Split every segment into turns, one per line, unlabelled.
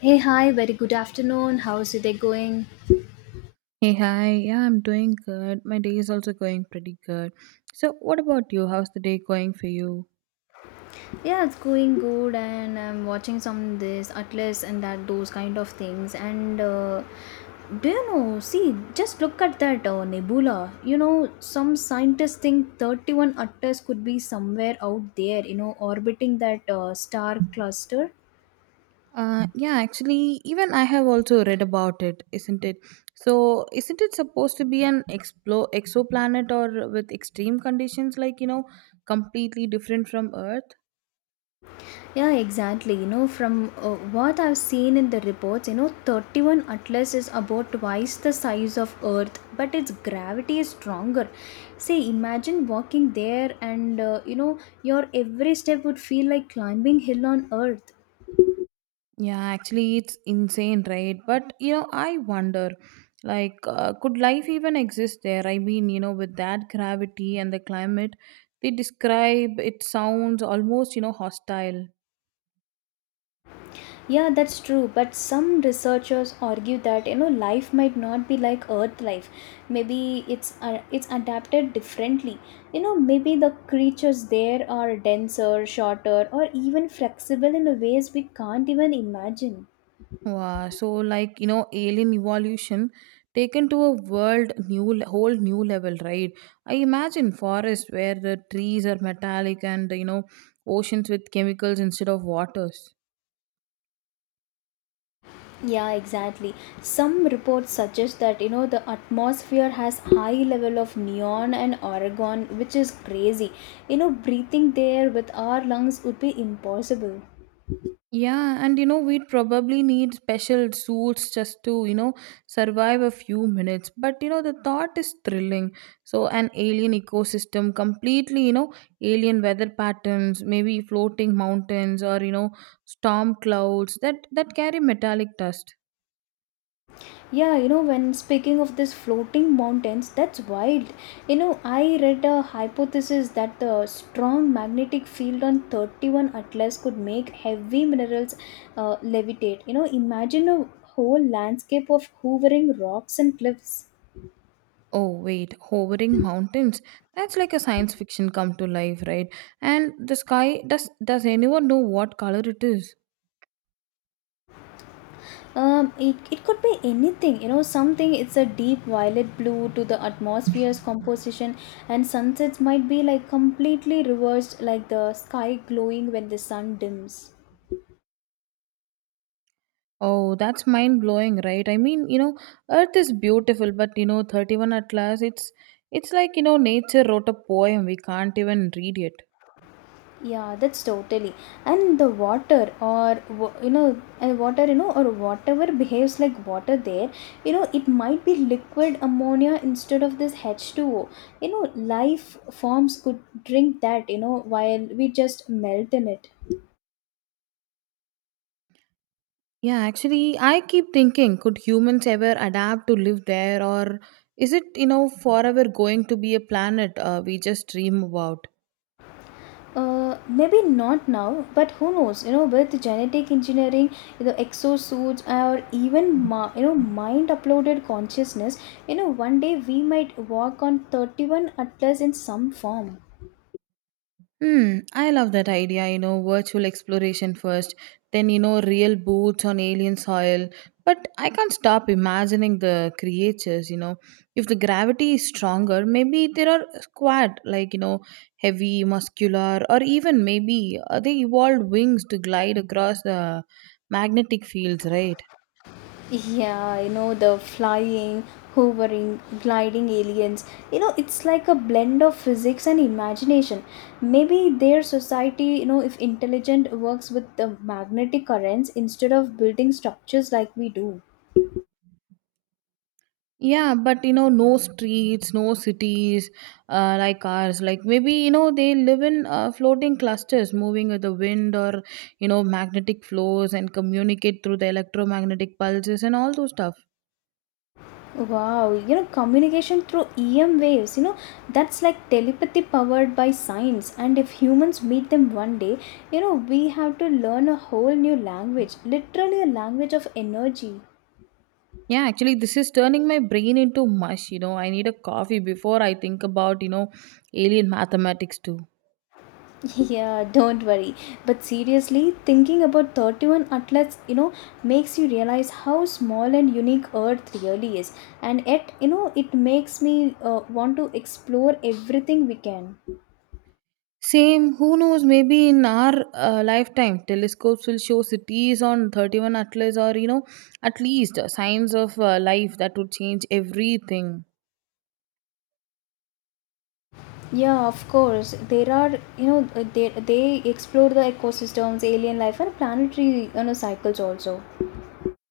Hey, hi, very good afternoon. How's your day going?
Hey, hi. Yeah, I'm doing good. My day is also going pretty good. So, what about you? How's the day going for you?
Yeah, it's going good, and I'm watching some this atlas and that those kind of things, and do you know, see, just look at that nebula. You know, some scientists think 31 atlas could be somewhere out there, you know, orbiting that star cluster.
Yeah, actually, even I have also read about it, isn't it? So, isn't it supposed to be an exoplanet or with extreme conditions, like, you know, completely different from Earth?
Yeah, exactly. You know, from what I've seen in the reports, you know, 31 Atlas is about twice the size of Earth, but its gravity is stronger. See, imagine walking there, and you know, your every step would feel like climbing hill on Earth.
Yeah, actually, it's insane, right? But you know, I wonder, could life even exist there? I mean, you know, with that gravity and the climate they describe, it sounds almost, you know, hostile.
Yeah, that's true. But some researchers argue that, you know, life might not be like Earth life. Maybe it's adapted differently. You know, maybe the creatures there are denser, shorter, or even flexible in ways we can't even imagine.
Wow. So, like, you know, alien evolution taken to a whole new level, right? I imagine forests where the trees are metallic and you know, oceans with chemicals instead of waters.
Yeah, exactly. Some reports suggest that, you know, the atmosphere has high level of neon and argon, which is crazy. You know, breathing there with our lungs would be impossible.
Yeah, and you know, we'd probably need special suits just to, you know, survive a few minutes. But you know, the thought is thrilling. So, an alien ecosystem, completely, you know, alien weather patterns, maybe floating mountains or, you know, storm clouds that carry metallic dust.
Yeah, you know, when speaking of this floating mountains, that's wild. You know, I read a hypothesis that the strong magnetic field on 31 Atlas could make heavy minerals levitate. You know, imagine a whole landscape of hovering rocks and cliffs.
Oh, wait, hovering mountains. That's like a science fiction come to life, right? And the sky, does anyone know what color it is?
It could be anything, you know, something it's a deep violet blue to the atmosphere's composition, and sunsets might be like completely reversed, like the sky glowing when the sun dims.
Oh, that's mind blowing, right? I mean, you know, Earth is beautiful, but you know, 31 Atlas, it's like, you know, nature wrote a poem. We can't even read it.
Yeah, that's totally. And the you know, and water, you know, or whatever behaves like water there, you know, it might be liquid ammonia instead of this H2O. You know, life forms could drink that, you know, while we just melt in it.
Yeah, actually, I keep thinking, could humans ever adapt to live there, or is it, you know, forever going to be a planet we just dream about?
Maybe not now, but who knows? You know, with genetic engineering, the exosuits, or even you know, mind uploaded consciousness, you know, one day we might walk on 31 atlas in some form.
I love that idea, you know, virtual exploration first, then, you know, real boots on alien soil. But I can't stop imagining the creatures, you know. If the gravity is stronger, maybe there are squad, like, you know, heavy, muscular, or even maybe they evolved wings to glide across the magnetic fields, right?
Yeah, you know, the flying, hovering, gliding aliens. You know, it's like a blend of physics and imagination. Maybe their society, you know, if intelligent, works with the magnetic currents instead of building structures like we do.
Yeah, but you know, no streets, no cities like ours. Like maybe, you know, they live in floating clusters moving with the wind or, you know, magnetic flows and communicate through the electromagnetic pulses and all those stuff.
Wow, you know, communication through EM waves, you know, that's like telepathy powered by science. And if humans meet them one day, you know, we have to learn a whole new language, literally a language of energy.
Yeah, actually, this is turning my brain into mush. You know, I need a coffee before I think about, you know, alien mathematics too.
Yeah, don't worry. But seriously, thinking about 31 athletes, you know, makes you realize how small and unique Earth really is. And yet, you know, it makes me want to explore everything we can.
Same, who knows, maybe in our lifetime, telescopes will show cities on 31 Atlas or, you know, at least signs of life that would change everything.
Yeah, of course. There are, you know, they explore the ecosystems, alien life, and planetary, you know, cycles also.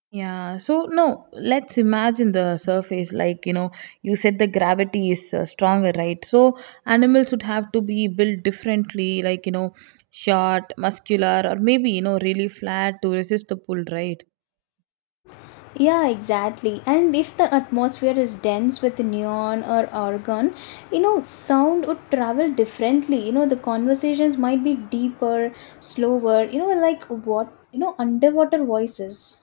Yeah, so no, let's imagine the surface. Like, you know, you said the gravity is stronger, right? So, animals would have to be built differently, like, you know, short, muscular, or maybe, you know, really flat to resist the pull, right?
Yeah, exactly. And if the atmosphere is dense with neon or argon, you know, sound would travel differently. You know, the conversations might be deeper, slower, you know, like what, you know, underwater voices.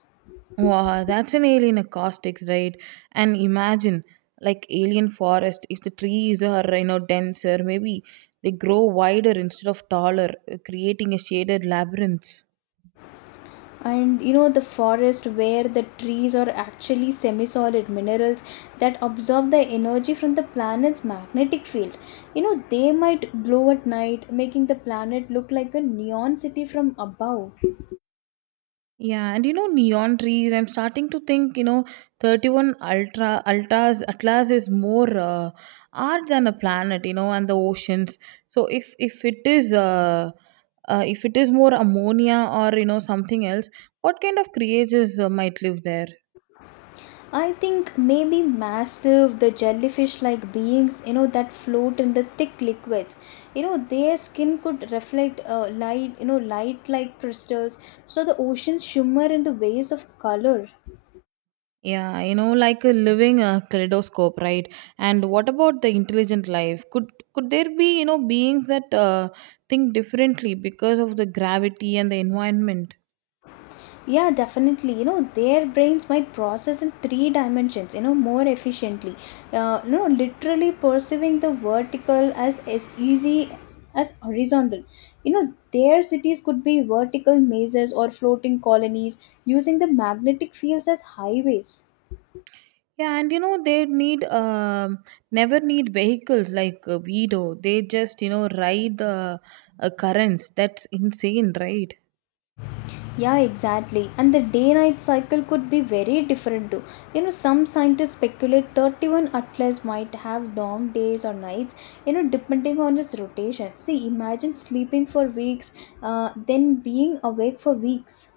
Wow, that's an alien acoustics, right? And imagine like alien forest. If the trees are you know denser, maybe they grow wider instead of taller, creating a shaded labyrinth.
And you know, the forest where the trees are actually semi solid minerals that absorb the energy from the planet's magnetic field. You know, they might glow at night, making the planet look like a neon city from above.
Yeah, and you know neon trees. I'm starting to think you know 31 Ultras Atlas is more art than a planet, you know, and the oceans. So if it is if it is more ammonia or you know something else, what kind of creatures might live there?
I think maybe massive, the jellyfish like beings, you know, that float in the thick liquids. You know, their skin could reflect light, you know, light like crystals. So the oceans shimmer in the waves of color.
Yeah, you know, like a living kaleidoscope, right? And what about the intelligent life? Could there be, you know, beings that think differently because of the gravity and the environment?
Yeah, definitely. You know, their brains might process in three dimensions, you know, more efficiently, you know, literally perceiving the vertical as easy as horizontal. You know, their cities could be vertical mazes or floating colonies using the magnetic fields as highways.
Yeah, and you know, they need never need vehicles like we do. They just, you know, ride the currents. That's insane, right?
Yeah, exactly. And the day night cycle could be very different too. You know, some scientists speculate 31 atlas might have long days or nights, you know, depending on its rotation. See, imagine sleeping for weeks, then being awake for weeks.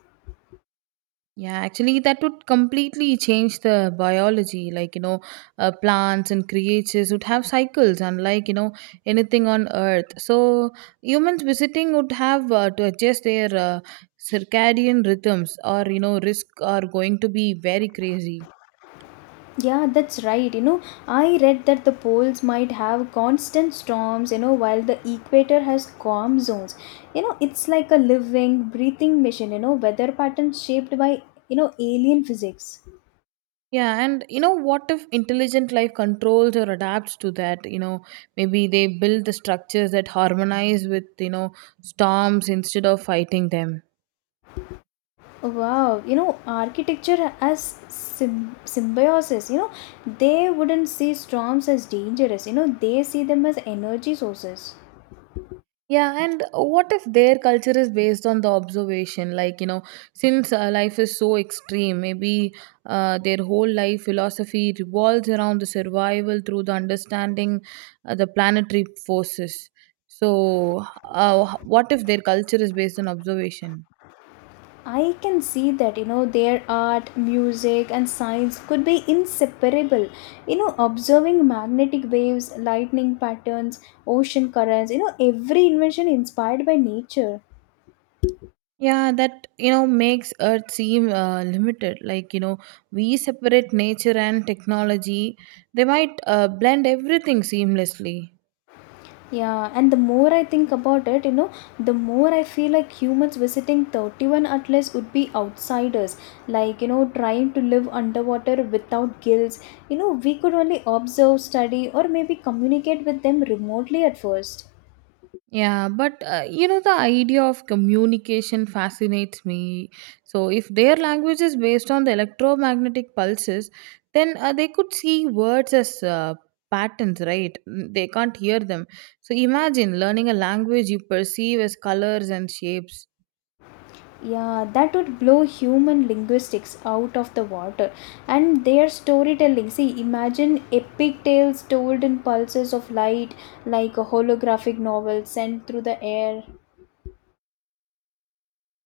Yeah, actually, that would completely change the biology. Like, you know, plants and creatures would have cycles, unlike, you know, anything on Earth. So, humans visiting would have to adjust their circadian rhythms, or, you know, risk are going to be very crazy.
Yeah, that's right. You know, I read that the poles might have constant storms, you know, while the equator has calm zones. You know, it's like a living, breathing machine, you know, weather patterns shaped by, you know, alien physics.
Yeah, and you know, what if intelligent life controls or adapts to that? You know, maybe they build the structures that harmonize with, you know, storms instead of fighting them.
Wow, you know, symbiosis, you know, they wouldn't see storms as dangerous, you know, they see them as energy sources.
Yeah, and what if their culture is based on the observation? Like, you know, since life is so extreme, maybe their whole life philosophy revolves around the survival through the understanding the planetary forces. So, what if their culture is based on observation?
I can see that, you know, their art, music, and science could be inseparable. You know, observing magnetic waves, lightning patterns, ocean currents, you know, every invention inspired by nature.
Yeah, that you know makes Earth seem limited. Like you know, we separate nature and technology; they might blend everything seamlessly.
Yeah, and the more I think about it, you know, the more I feel like humans visiting 31 atlas would be outsiders, like, you know, trying to live underwater without gills. You know, we could only observe, study, or maybe communicate with them remotely at first.
Yeah, but you know, the idea of communication fascinates me. So, if their language is based on the electromagnetic pulses, then they could see words as patterns, right? Mm, they can't hear them. So, imagine learning a language you perceive as colors and shapes.
Yeah, that would blow human linguistics out of the water. And their storytelling, see, imagine epic tales told in pulses of light, like a holographic novel sent through the air.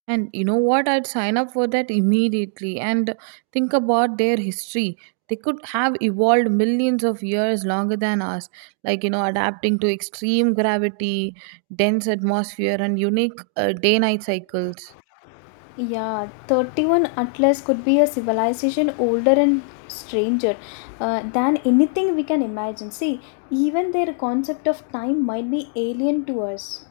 And you know what? I'd sign up for that immediately and think about their history. They could have evolved millions of years longer than us, like, you know, adapting to extreme gravity, dense atmosphere, and unique day night cycles.
Yeah, 31 Atlas could be a civilization older and stranger than anything we can imagine. See, even their concept of time might be alien to us.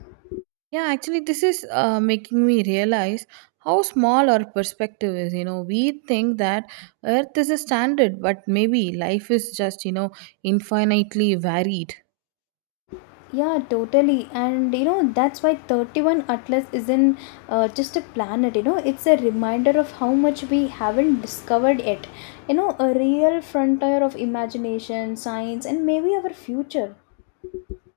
Yeah, actually, this is making me realize how small our perspective is. You know, we think that Earth is a standard, but maybe life is just, you know, infinitely varied.
Yeah, totally. And you know, that's why 31 Atlas isn't just a planet, you know, it's a reminder of how much we haven't discovered yet. You know, a real frontier of imagination, science, and maybe our future.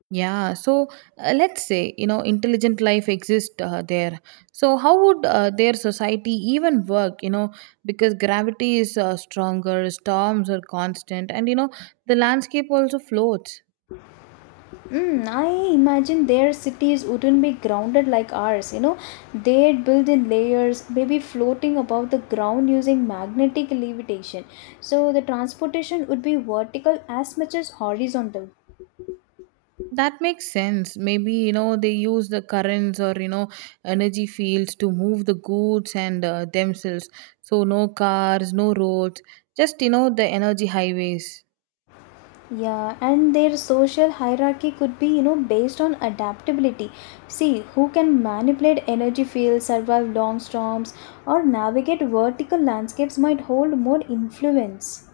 Yeah, so let's say, you know, intelligent life exists there. So, how would their society even work, you know, because gravity is stronger, storms are constant, and, you know, the landscape also floats.
I imagine their cities wouldn't be grounded like ours. You know, they'd build in layers, maybe floating above the ground using magnetic levitation. So the transportation would be vertical as much as horizontal.
That makes sense. Maybe, you know, they use the currents or, you know, energy fields to move the goods and themselves. So, no cars, no roads, just, you know, the energy highways.
Yeah, and their social hierarchy could be, you know, based on adaptability. See, who can manipulate energy fields, survive long storms, or navigate vertical landscapes might hold more influence.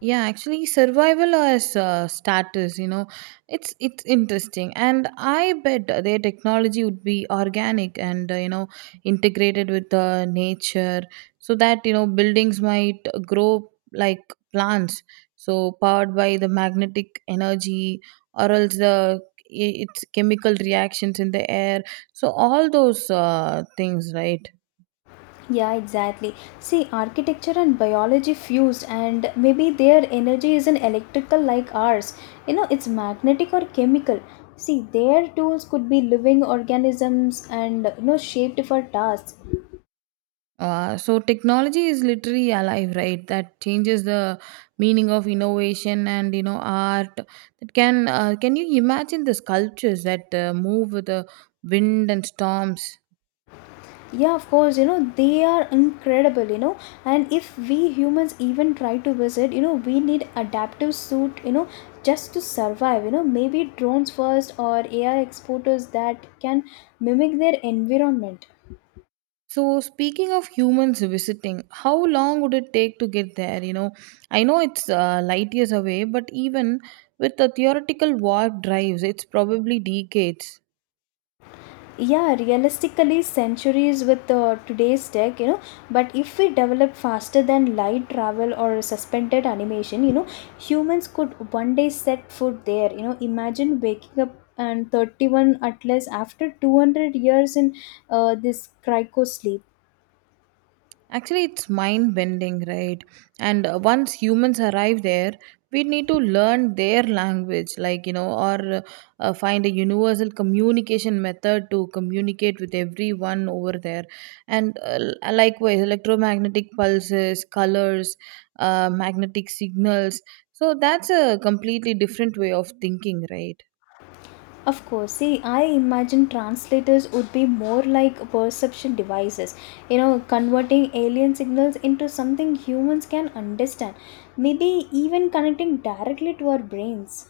Yeah, actually survival as status, you know, it's interesting. And I bet their technology would be organic and, you know, integrated with nature. So that, you know, buildings might grow like plants, so powered by the magnetic energy, or else the its chemical reactions in the air. So all those things, right?
Yeah, exactly. See, architecture and biology fused, and maybe their energy isn't electrical like ours. You know, it's magnetic or chemical. See, their tools could be living organisms, and you know, shaped for tasks.
So technology is literally alive, right? That changes the meaning of innovation and you know art. That can you imagine the sculptures that move with the wind and storms?
Yeah, of course, you know, they are incredible, you know. And if we humans even try to visit, you know, we need adaptive suit, you know, just to survive, you know, maybe drones first or AI exporters that can mimic their environment.
So speaking of humans visiting, how long would it take to get there? You know, I know it's light years away, but even with the theoretical warp drives, it's probably decades.
Yeah, realistically centuries with today's tech, you know. But if we develop faster than light travel or suspended animation, you know, humans could one day set foot there. You know, imagine waking up and 31 atlas after 200 years in this cryo sleep.
Actually, it's mind bending, right? And once humans arrive there, we need to learn their language, like, you know, or find a universal communication method to communicate with everyone over there. And likewise, electromagnetic pulses, colors, magnetic signals. So that's a completely different way of thinking, right?
Of course, see, I imagine translators would be more like perception devices, you know, converting alien signals into something humans can understand, maybe even connecting directly to our brains.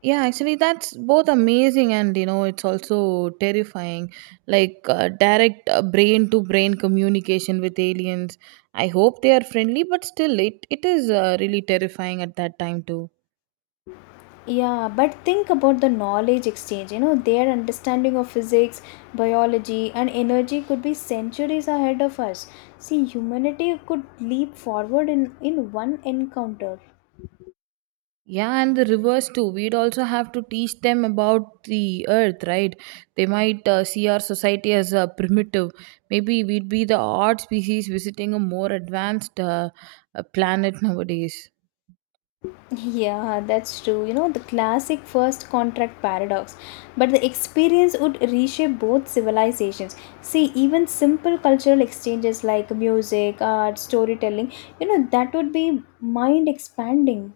Yeah, actually, that's both amazing and you know, it's also terrifying. Like direct brain to brain communication with aliens. I hope they are friendly, but still, it is really terrifying at that time, too.
Yeah, but think about the knowledge exchange. You know, their understanding of physics, biology, and energy could be centuries ahead of us. See, humanity could leap forward in one encounter.
Yeah, and the reverse, too. We'd also have to teach them about the earth, right? They might see our society as primitive. Maybe we'd be the odd species visiting a more advanced planet nowadays.
Yeah, that's true. You know, the classic first contract paradox. But the experience would reshape both civilizations. See, even simple cultural exchanges like music, art, storytelling, you know, that would be mind expanding.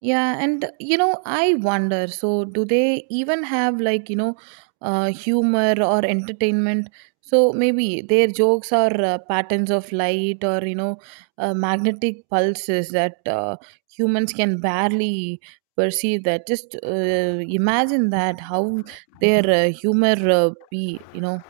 Yeah, and you know, I wonder so, do they even have like, you know, humor or entertainment? So maybe their jokes are patterns of light or, you know, magnetic pulses that humans can barely perceive that. Just imagine that how their humor be, you know.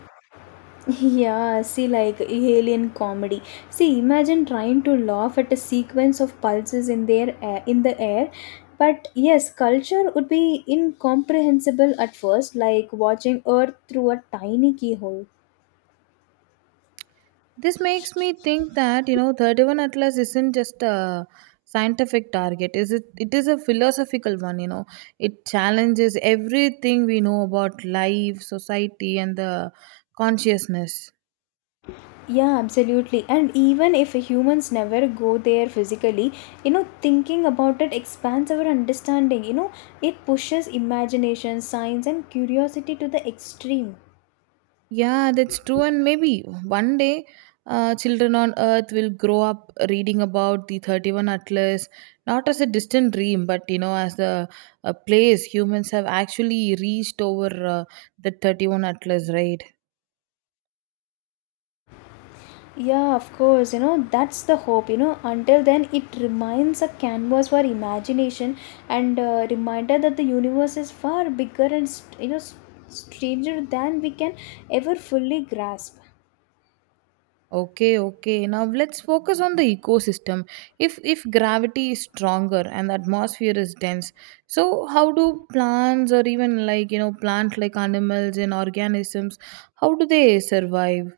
Yeah, see, like alien comedy. See, imagine trying to laugh at a sequence of pulses in the air. But yes, culture would be incomprehensible at first, like watching Earth through a tiny keyhole.
This makes me think that you know 31 Atlas isn't just a scientific target, is it? It is a philosophical one, you know. It challenges everything we know about life, society, and the consciousness.
Yeah, absolutely. And even if humans never go there physically, you know, thinking about it expands our understanding. You know, it pushes imagination, science, and curiosity to the extreme.
Yeah, that's true. And maybe one day, children on earth will grow up reading about the 31 atlas, not as a distant dream but you know as the a place humans have actually reached over, uh, the 31 atlas, right?
Yeah, of course, you know, that's the hope. You know, until then, it remains a canvas for imagination and a reminder that the universe is far bigger and, you know, stranger than we can ever fully grasp.
Okay, okay. Now let's focus on the ecosystem. If gravity is stronger and the atmosphere is dense, so how do plants or even like you know plant like animals and organisms, how do they survive?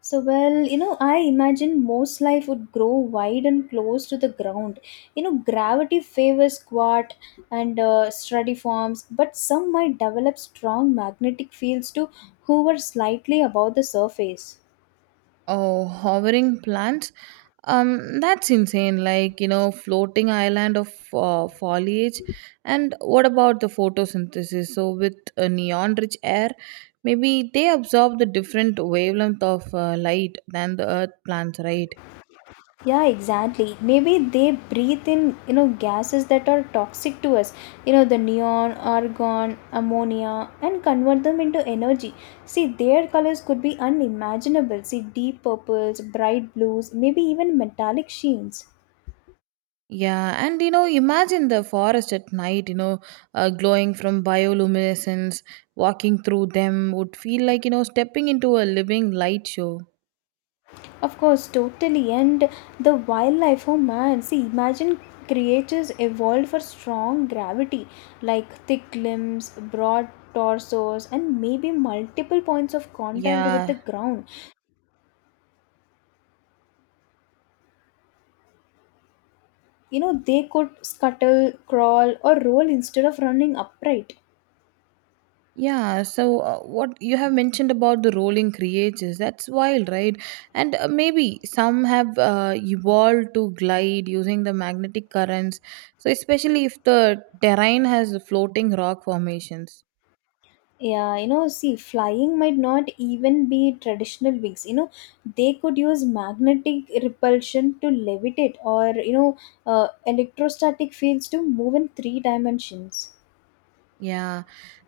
So, well, you know, I imagine most life would grow wide and close to the ground. You know, gravity favors squat and stratiforms, but some might develop strong magnetic fields to hover slightly above the surface.
Oh, hovering plants. That's insane. Like, you know, floating island of foliage. And what about the photosynthesis? So, with neon rich air, maybe they absorb the different wavelength of light than the earth plants, right?
Yeah, exactly. Maybe they breathe in, you know, gases that are toxic to us, you know, the neon, argon, ammonia, and convert them into energy. See, their colors could be unimaginable. See, deep purples, bright blues, maybe even metallic sheens.
Yeah, and you know, imagine the forest at night, you know, glowing from bioluminescence, walking through them would feel like, you know, stepping into a living light show.
Of course, totally. And the wildlife, oh man, see, imagine creatures evolved for strong gravity, like thick limbs, broad torsos, and maybe multiple points of contact with the
Yeah,
ground. You know, they could scuttle, crawl, or roll instead of running upright.
yeah, so what you have mentioned about the rolling creatures, that's wild, right? And maybe some have evolved to glide using the magnetic currents, so especially if the terrain has floating rock formations.
Yeah, you know, see, flying might not even be traditional wings. You know, they could use magnetic repulsion to levitate, or you know, electrostatic fields to move in three dimensions.
Yeah,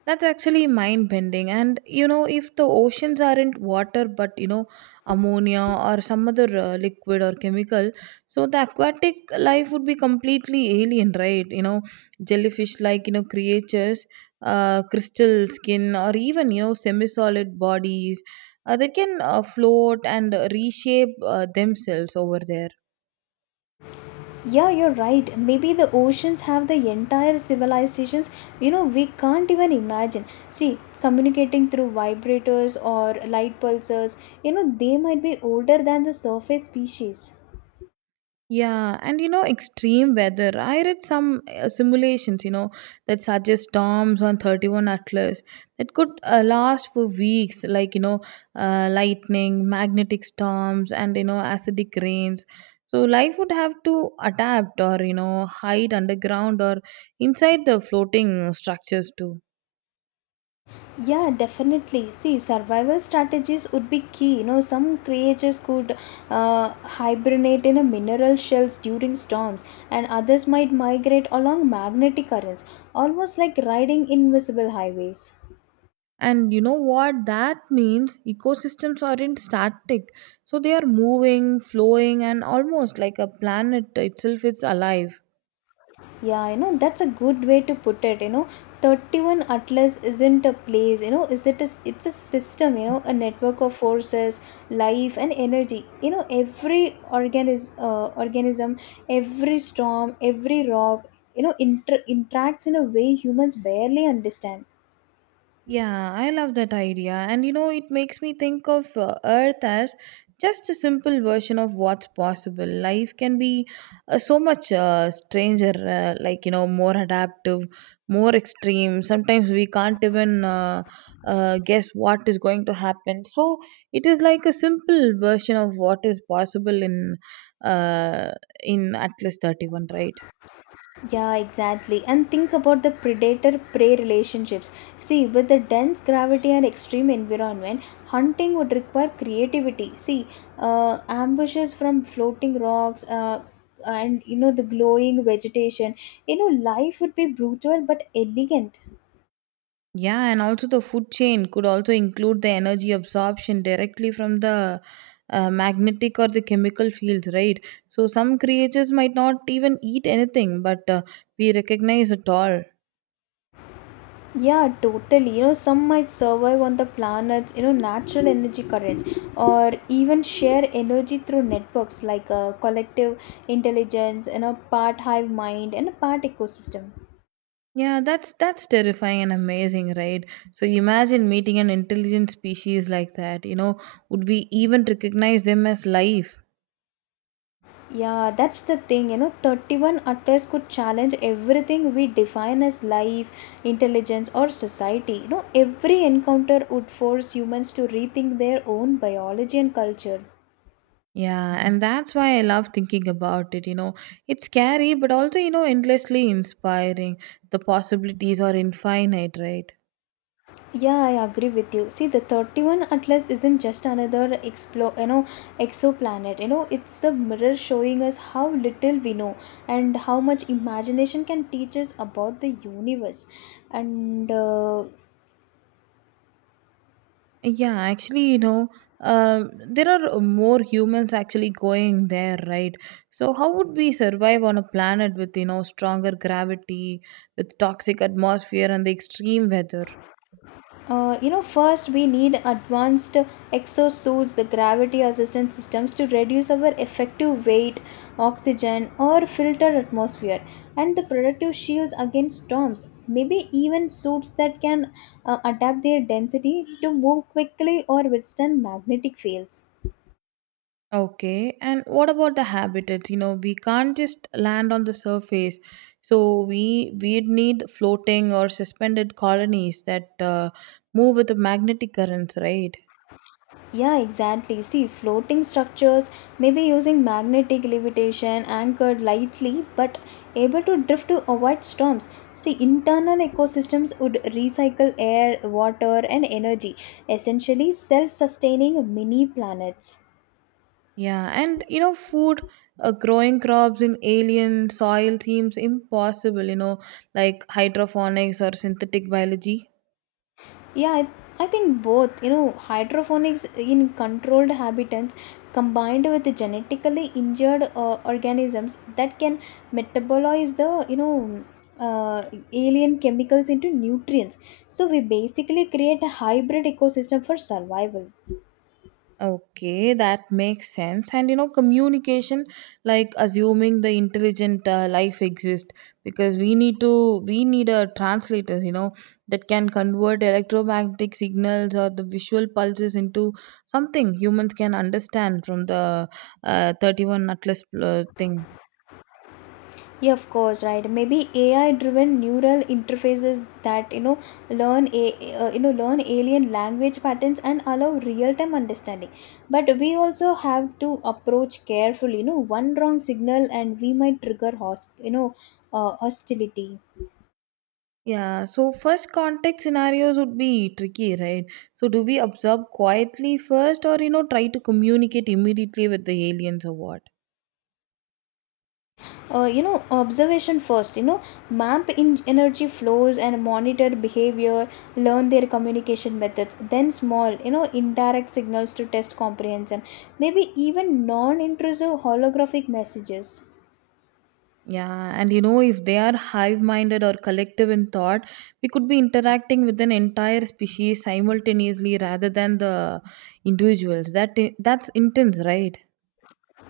that's actually mind bending. And you know, if the oceans aren't water but you know, ammonia or some other liquid or chemical, so the aquatic life would be completely alien, right? Jellyfish like creatures, crystal skin, or even semi solid bodies that can float and reshape themselves over there.
Yeah, you're right. Maybe the oceans have the entire civilizations, you know, we can't even imagine. See, communicating through vibrators or light pulsars, you know, they might be older than the surface species.
Yeah, and you know, extreme weather. I read some simulations, you know, that suggest storms on 31 Atlas that could last for weeks, like, lightning, magnetic storms, and, you know, acidic rains. So life would have to adapt or, you know, hide underground or inside the floating structures too.
Yeah, definitely. See, survival strategies would be key. You know, some creatures could hibernate in a mineral shells during storms, and others might migrate along magnetic currents, almost like riding invisible highways.
And you know what that means? Ecosystems aren't static, so they are moving, flowing, and almost like a planet itself is alive.
Yeah, that's a good way to put it. 31 Atlas isn't a place, you know, is it's a system, you know, a network of forces, life and energy. You know, every organism, every storm, every rock, you know, interacts in a way humans barely understand.
Yeah, I love that idea. And you know, it makes me think of Earth as just a simple version of what's possible. Life can be so much stranger, like, you know, more adaptive, more extreme. Sometimes we can't even guess what is going to happen. So it is like a simple version of what is possible uh, in Atlas 31, right?
Yeah, exactly. And think about the predator prey relationships. See, with the dense gravity and extreme environment, hunting would require creativity. See, ambushes from floating rocks and you know the glowing vegetation. You know, life would be brutal but elegant.
Yeah, and also the food chain could also include the energy absorption directly from the magnetic or the chemical fields, right? So some creatures might not even eat anything, but we recognize it all.
Yeah, totally. You know, some might survive on the planet's, you know, natural energy currents or even share energy through networks like a collective intelligence and a part hive mind and a part ecosystem.
Yeah, that's terrifying and amazing, right? So imagine meeting an intelligent species like that. You know, would we even recognize them as life?
Yeah, that's the thing. You know, 31 atlas could challenge everything we define as life, intelligence, or society. You know, every encounter would force humans to rethink their own biology and culture.
Yeah, and that's why I love thinking about it. You know, it's scary, but also, you know, endlessly inspiring. The possibilities are infinite, right?
Yeah, I agree with you. See, the 31 Atlas isn't just another exoplanet. You know, it's a mirror showing us how little we know and how much imagination can teach us about the universe. And
Yeah, actually, you know, there are more humans actually going there, right? So how would we survive on a planet with, you know, stronger gravity, with toxic atmosphere, and the extreme weather?
First we need advanced exosuits, the gravity assistance systems to reduce our effective weight, oxygen, or filtered atmosphere, and the protective shields against storms. Maybe even suits that can adapt their density to move quickly or withstand magnetic fields.
Okay, and what about the habitats? You know, we can't just land on the surface, so we'd need floating or suspended colonies that move with the magnetic currents, right?
Yeah, exactly. See, floating structures may be using magnetic levitation, anchored lightly but able to drift to avoid storms. See, internal ecosystems would recycle air, water, and energy, essentially self sustaining mini planets.
Yeah, and you know, food, growing crops in alien soil seems impossible. You know, like hydroponics or synthetic biology.
Yeah, I think both, you know, hydroponics in controlled habitats combined with the genetically injured organisms that can metabolize the, uh, alien chemicals into nutrients. So we basically create a hybrid ecosystem for survival.
Okay, that makes sense. And you know, communication, like assuming the intelligent life exists, because we need a translators, you know, that can convert electromagnetic signals or the visual pulses into something humans can understand from the 31 Atlas thing.
Yeah, of course, right? Maybe AI driven neural interfaces that you know learn a learn alien language patterns and allow real time understanding. But we also have to approach carefully, you know, one wrong signal and we might trigger hostility.
Yeah, so first contact scenarios would be tricky, right? So do we observe quietly first or, you know, try to communicate immediately with the aliens or what?
You know, observation first. You know, map in energy flows and monitor behavior, learn their communication methods, then small, you know, indirect signals to test comprehension, maybe even non-intrusive holographic messages.
Yeah, and you know, if they are hive minded or collective in thought, we could be interacting with an entire species simultaneously rather than the individuals. That's intense, right?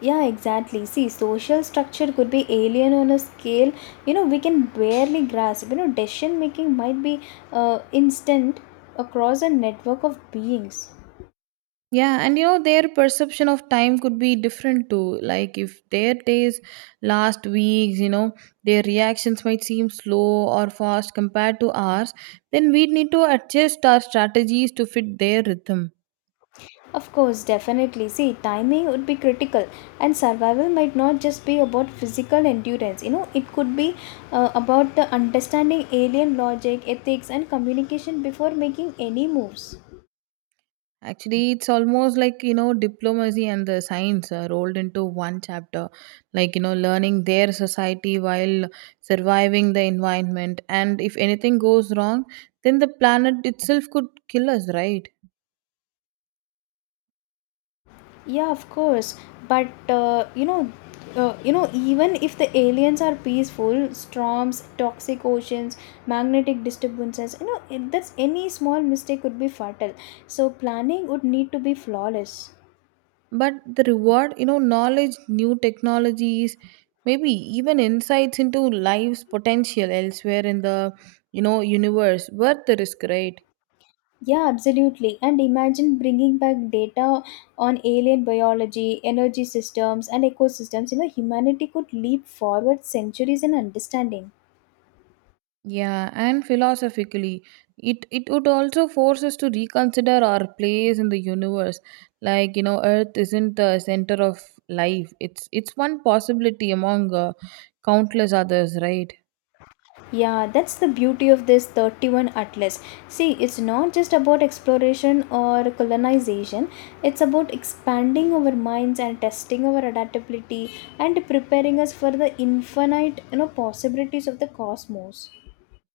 Yeah, exactly. See, social structure could be alien on a scale you know we can barely grasp. You know, decision making might be instant across a network of beings.
Yeah, and you know, their perception of time could be different too. Like if their days last weeks, you know, their reactions might seem slow or fast compared to ours, then we need to adjust our strategies to fit their rhythm.
Of course, definitely. See, timing would be critical, and survival might not just be about physical endurance. You know, it could be about the understanding alien logic, ethics, and communication before making any moves.
Actually, it's almost like, you know, diplomacy and the science are rolled into one chapter, like, you know, learning their society while surviving the environment. And if anything goes wrong, then the planet itself could kill us, right?
Yeah, of course. But uh, you know, you know, even if the aliens are peaceful, storms, toxic oceans, magnetic disturbances, you know, that's any small mistake could be fatal. So planning would need to be flawless.
But the reward, you know, knowledge, new technologies, maybe even insights into life's potential elsewhere in the, you know, universe, worth the risk, right?
Yeah, absolutely. And imagine bringing back data on alien biology, energy systems, and ecosystems. You know, humanity could leap forward centuries in understanding.
Yeah, and philosophically, it would also force us to reconsider our place in the universe. Like you know, Earth isn't the center of life. It's one possibility among countless others, right?
Yeah, that's the beauty of this 31 Atlas. See, it's not just about exploration or colonization, it's about expanding our minds and testing our adaptability and preparing us for the infinite, you know, possibilities of the cosmos.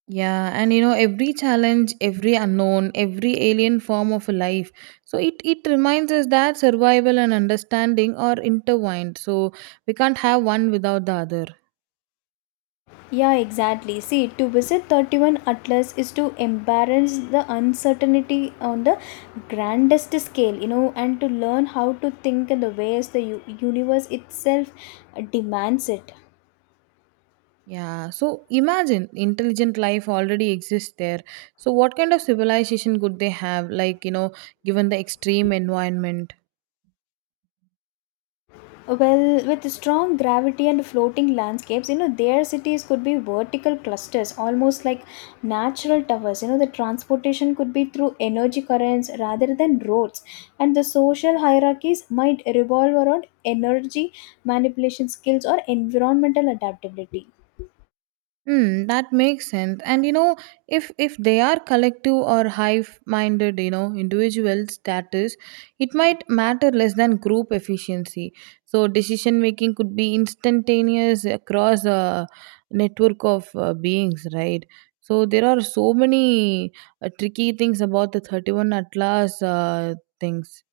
Yeah, and you know, every challenge, every unknown, every alien form of life. So it reminds us that survival and understanding are intertwined. So we can't have one without the other.
Yeah, exactly. See, to visit 31 Atlas is to embrace the uncertainty on the grandest scale, you know, and to learn how to think in the ways the universe itself demands it.
Yeah, so imagine intelligent life already exists there. So what kind of civilization could they have, like, you know, given the extreme environment?
Well, with strong gravity and floating landscapes, you know, their cities could be vertical clusters, almost like natural towers. You know, the transportation could be through energy currents rather than roads, and the social hierarchies might revolve around energy manipulation skills or environmental adaptability.
Hmm, that makes sense. And you know, if they are collective or hive-minded, you know, individual status, it might matter less than group efficiency. So decision making could be instantaneous across a network of beings, right? So there are so many tricky things about the 31 Atlas things.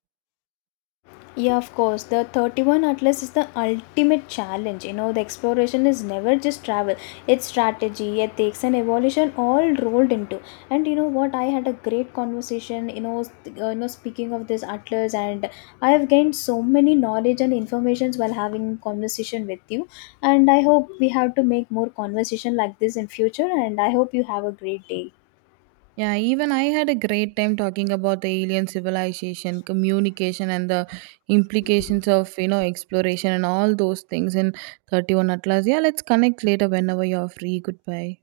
Yeah, of course. The 31 Atlas is the ultimate challenge. You know, the exploration is never just travel, it's strategy, ethics, and evolution all rolled into. And you know what? I had a great conversation, you know, speaking of this Atlas, and I have gained so many knowledge and informations while having conversation with you. And I hope we have to make more conversation like this in future. And I hope you have a great day.
Yeah, even I had a great time talking about the alien civilization, communication, and the implications of you know exploration and all those things in 31 Atlas. Yeah, let's connect later whenever you're free. Goodbye.